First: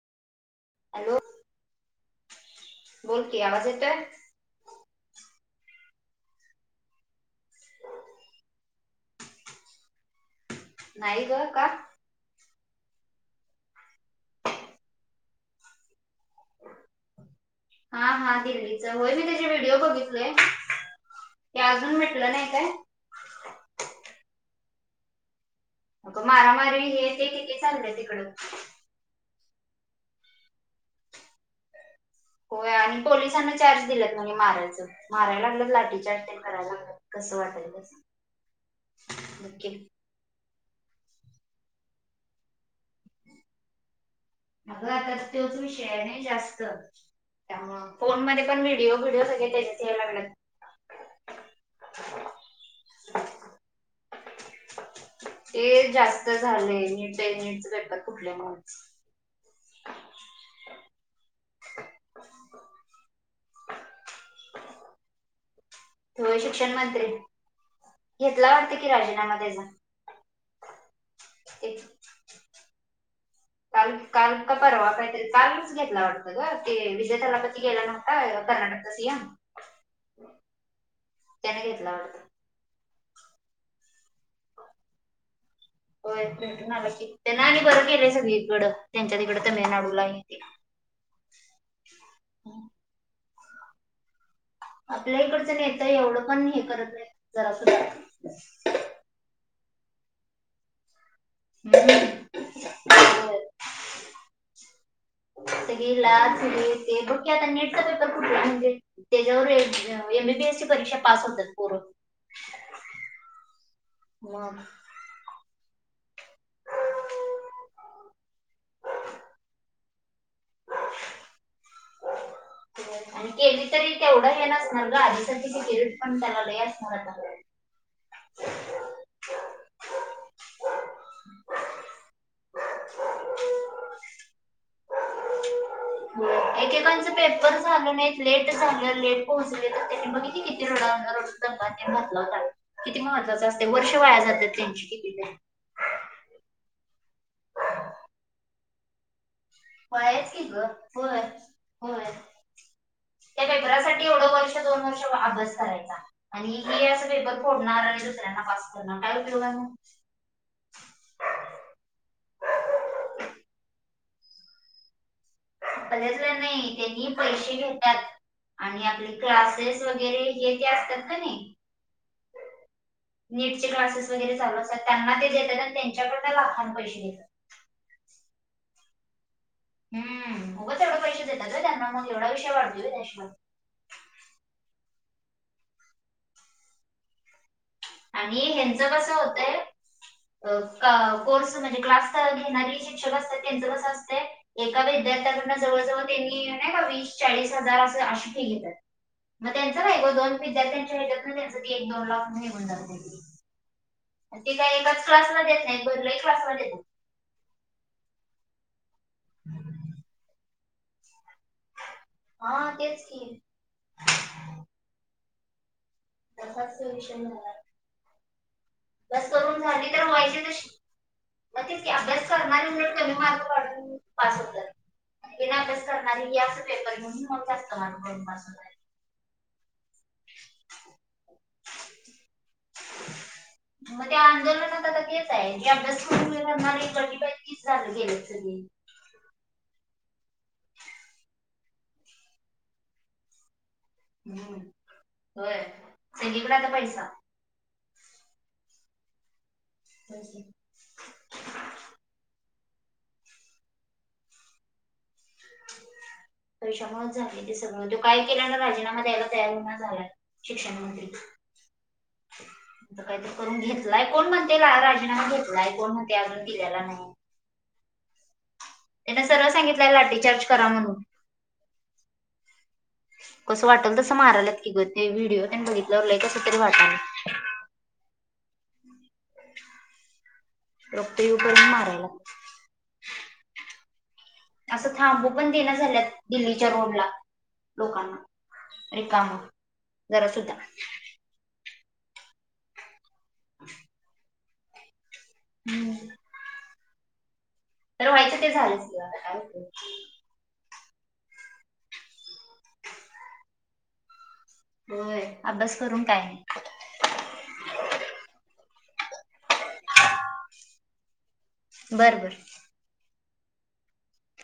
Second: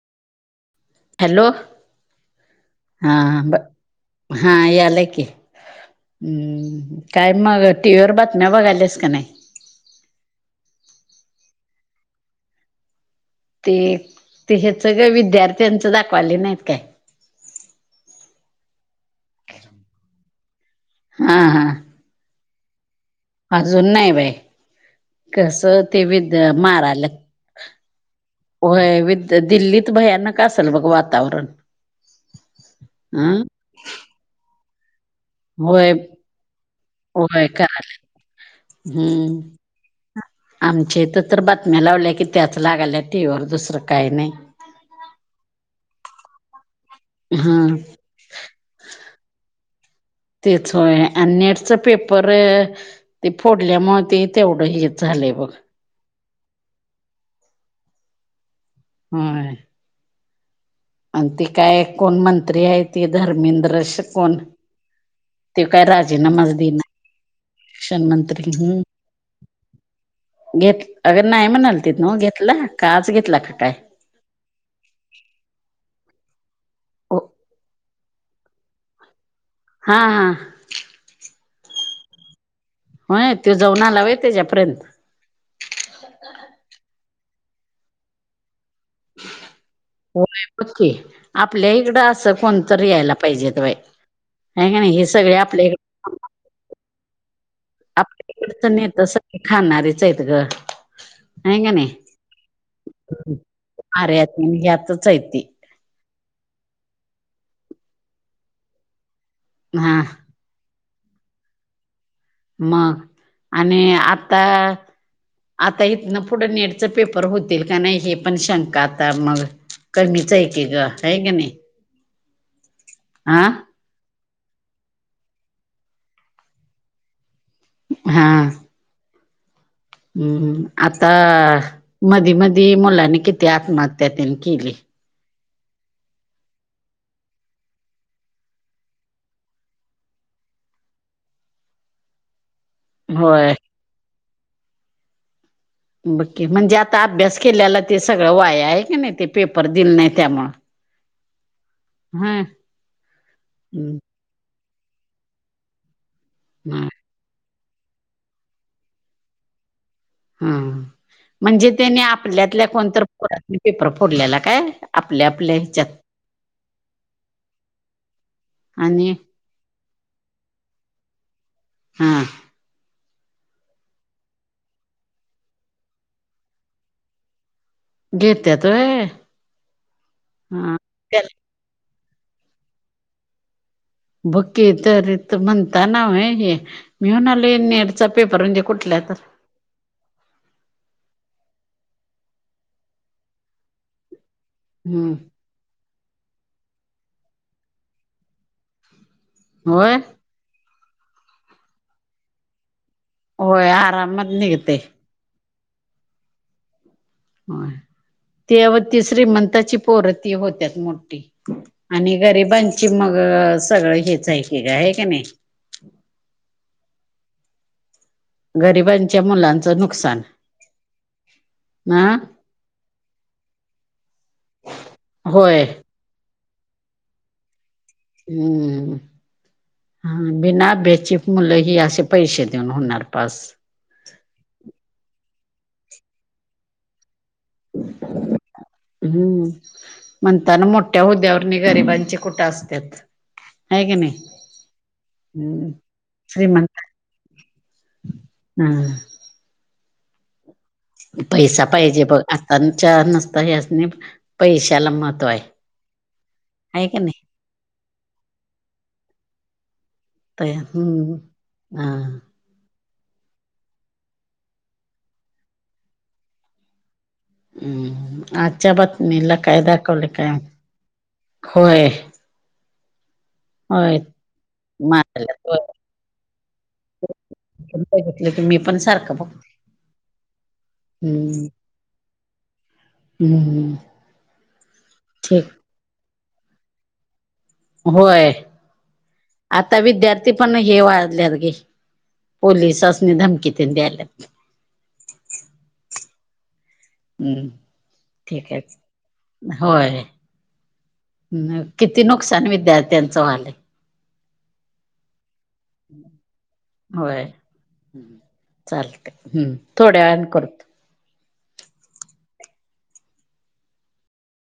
Hello हां बोल की हां ब आवाज येतोय हां यालाय की. हम्म काय मग टीव्हीवर बातम्या बघायल्यास का नाही? नाही ग का? ते ते हेच ग विद्यार्थ्यांचं दाखवाले नाहीत काय. हां हां दिल्लीच होय मी तेजे व्हिडिओ बघितलोय. हा हा ते अजून मिटलं नाही काय? अजून नाही बाय, कसं ते आता विद मारा मारी हे माराल्यात ते किती चाललय तिकडं. होय विद्या दिल्लीत भयानक असेल बघ वातावरण. होय आणि अं पोलिसांना चार्ज दिल्यात म्हणे मारायचं. माराय लागल्यात होय लाठीचार्ज तेन कराय लागल्यात कसं होय वाटेल कराल तसं, हम्म बघ की. आमच्या हीत तर बातम्या लावल्या की त्याच लागाल्यात टीव्हीवर दुसरं काही नाही. अग आता त्योच विषय नाई जास्त. हा त्यामुळ फोन मध्ये पण व्हिडिओ बिडीओ सगळे तेजच याय लागल्यात. तेच होय आणि नेटचं पेपरं ते फोडल्यामुळ ते तेवढं हेच झालय ते जास्त झालंय नीटय, नीटच पेपर फुठल्यामुळ होय. [inaudible] आण ते काय कोण मंत्री हाय ते धर्मेंद्र श कोण? त्यो काय होय राजेनामाचं शिक्षण दीना. मंत्री घेतला वाटतकी राजीनामा तेजा? घेत अगं नाही म्हणालतीत नव, घेतला का आज घेतला का काय? काल का परवा काय तरी, कालच घेतला वाटतं गं ते विजय हा थालापती गेला ना [unintelligible] कर्नाटकचा सीएम हां हां. त्याने घेतला वाटतं? होय त्यो जाऊन आला वय तेज्यापर्यंत? होय टून टून आला की, तेन आणि बरं केलंय सगळीकडं. त्यांच्या तिकडं तमिळनाडूला हे ते होय बगकी, आपल्या हिकडं असं कोणतरी यायला पाहिजेत बाय. आपल्याहीकडचं नेत एवढं पण हे करत नाहीत जरा सुद्धा आपल्या ईडच नेत सगळ खाणारीच आहेत गं. हाय कनिय, सुद्धा आर्यातन ह्यातच हायतती. ते ही लाच हे ते बघकी आता नेटचा पेपर फुटला म्हणजे? तेज्यावर हा एमबीबीएसची परीक्षा पास होत्यात पोरं. म, आणि आता मग आता हितन पुढं नेटच पेपर होतील का नाही हे पण शंका आता मग कमीच आहे की ग, हाय कि नाही? आणि हा केली. तरी तेवढं हे नसणार ग, आधीसाठी ते सेकुरीटी पण त्याला लय असणार. हा! हम्म, आता मधी- मधी मुलांनी किती आत्महत्या त्यांनी केली. एकेकांचं पेपर झालं नाही, लेट झालं, लेट पोहोचले, तर त्यांनी बघितली किती [unintelligible] रोडावणार. दंगा ते घातला होता. किती महत्वांच होय असते वर्ष वाया जातात त्यांची कितीतरी. बघकी म्हणजे आता अभ्यास केल्याला ते सगळं वाया, आहे की नाही ते पेपर दिलं नाही वायाच की त्यामुळं ग होय. होय, हा त्या हम्म पेपरासाठी एवढं वर्ष दोन वर्ष अभ्यास करायचा. आणि हे हा असं पेपर फोडणार आणि दुसऱ्यांना पास करणार, काय उपयोग आहे मं? हम! म्हणजे त्यानी आपल्यातल्या कोणत पेपर फोडलेला काय? आपल्या आपले आपले आपल्यातला नाही त्यांनी पैसे घेतात आणि आपली क्लासेस वगैरे हे ते असतात का नाही? हम्. नीटचे क्लासेस वगैरे चालू असतात त्यांना ते देतात. आणि त्यांच्याकडून लाखां पैसे घे. घेत्यात व्हय? हम्, हा उगच एवढे पैसे त्याला देतात हो त्यांना मग एवढा विशय वाढतोय त्याश बग की, तरी म्हणता नाव हे मी म्हणाले नेट आणि ह्यांचं कस होतंय अ कोर्स म्हणजे क्लास घेणारे शिक्षक असतात, त्यांचं कसं असते एका हम्म विद्यार्थ्याकडनं जवळजवळ त्यांनी नाही का, वीस, चाळीस, हजार असं अशी फी घेतात. मग त्यांचं होय काय ग, दोन विद्यार्थ्यांच्या हच्यात ना त्यांचं ती एक दोन लाख निघून जाते. होय आराम ते काही एकाच क्लासमध्ये येत नाही, कोणत्याही क्लासमध्ये येत. होय, ते आओ श्रीमंतांची पोर ते होत्यात मोठी. आणि हा गरिबांची तेच मग की सगळं हेच आहे की, आहे की नाही? तसाच सोल्युशन घेणार गरीब बस करून झाली तर व्हाजे तशी मग तेच की, हा अभ्यास करणारे कमी मार्क पास होतात. बिना होय अभ्यास णार हे असं पेपर घेऊन मग जास्त मार्क करून पास होणार. हम्म, हम हा, बिना अभ्यासची मुलं ही असे पैसे देऊन होणार पास. मग त्या आंदोलनात आता तेच आहे की जी अभ्यास करून [unintelligible] [inaudible] गेलेत सगळी. हम्म, म्हणताना मोठ्या हद्यावर गरिबांचे कुठं असतात. हाय की नाही? हम्म, होय सगळीकडे आता पैसा हम्, हम ह [inaudible] पैसा पाहिजे बघ, आताच्या नसता ह्यासणी पैशाला महत् पैशामुळेच झाले ते सगळं, तो काय केला ना राजीनामा द्यायला तयार होय ना झाला. तर शिक्षन मंत्री. हम्म हा काहीतरी करून घेतलाय कोण म्हणतय राजीनामा घेतलाय कोण म्हणतय अजून दिलेला नाही आच्च्या त्याने बातमीला सरळ काय सांगितलंय दाखवले काय लाठीचार्ज माहित करा म्हणून. होय कसं वाटल होय तसं मारालात कि ग ते मारल्यात व्हिडिओ होय. त्यांनी बघितल्यावर लय कस तरी वाटाल बघितलं की मी पण सारखं बघ रक्त येईपर्यंत माराय लाग हम, हम असं थांबू पण देण झालं दिल्लीच्या रोडला लोकांना होय रिकाम आता जरा विद्यार्थी सुद्धा पण हे वाढल्यात गे पोलिसासनी धमकी तेन द्यायलेत हम्म हम्म तर व्हायचं ते ठीक आहे. झालंच क आता काय व्हतय होय किती नुकसान विद्यार्थ्यांचं व्हायलय होय अभ्यास करून काय नाही होय चालतय थोड्या वेळान करत बर, बर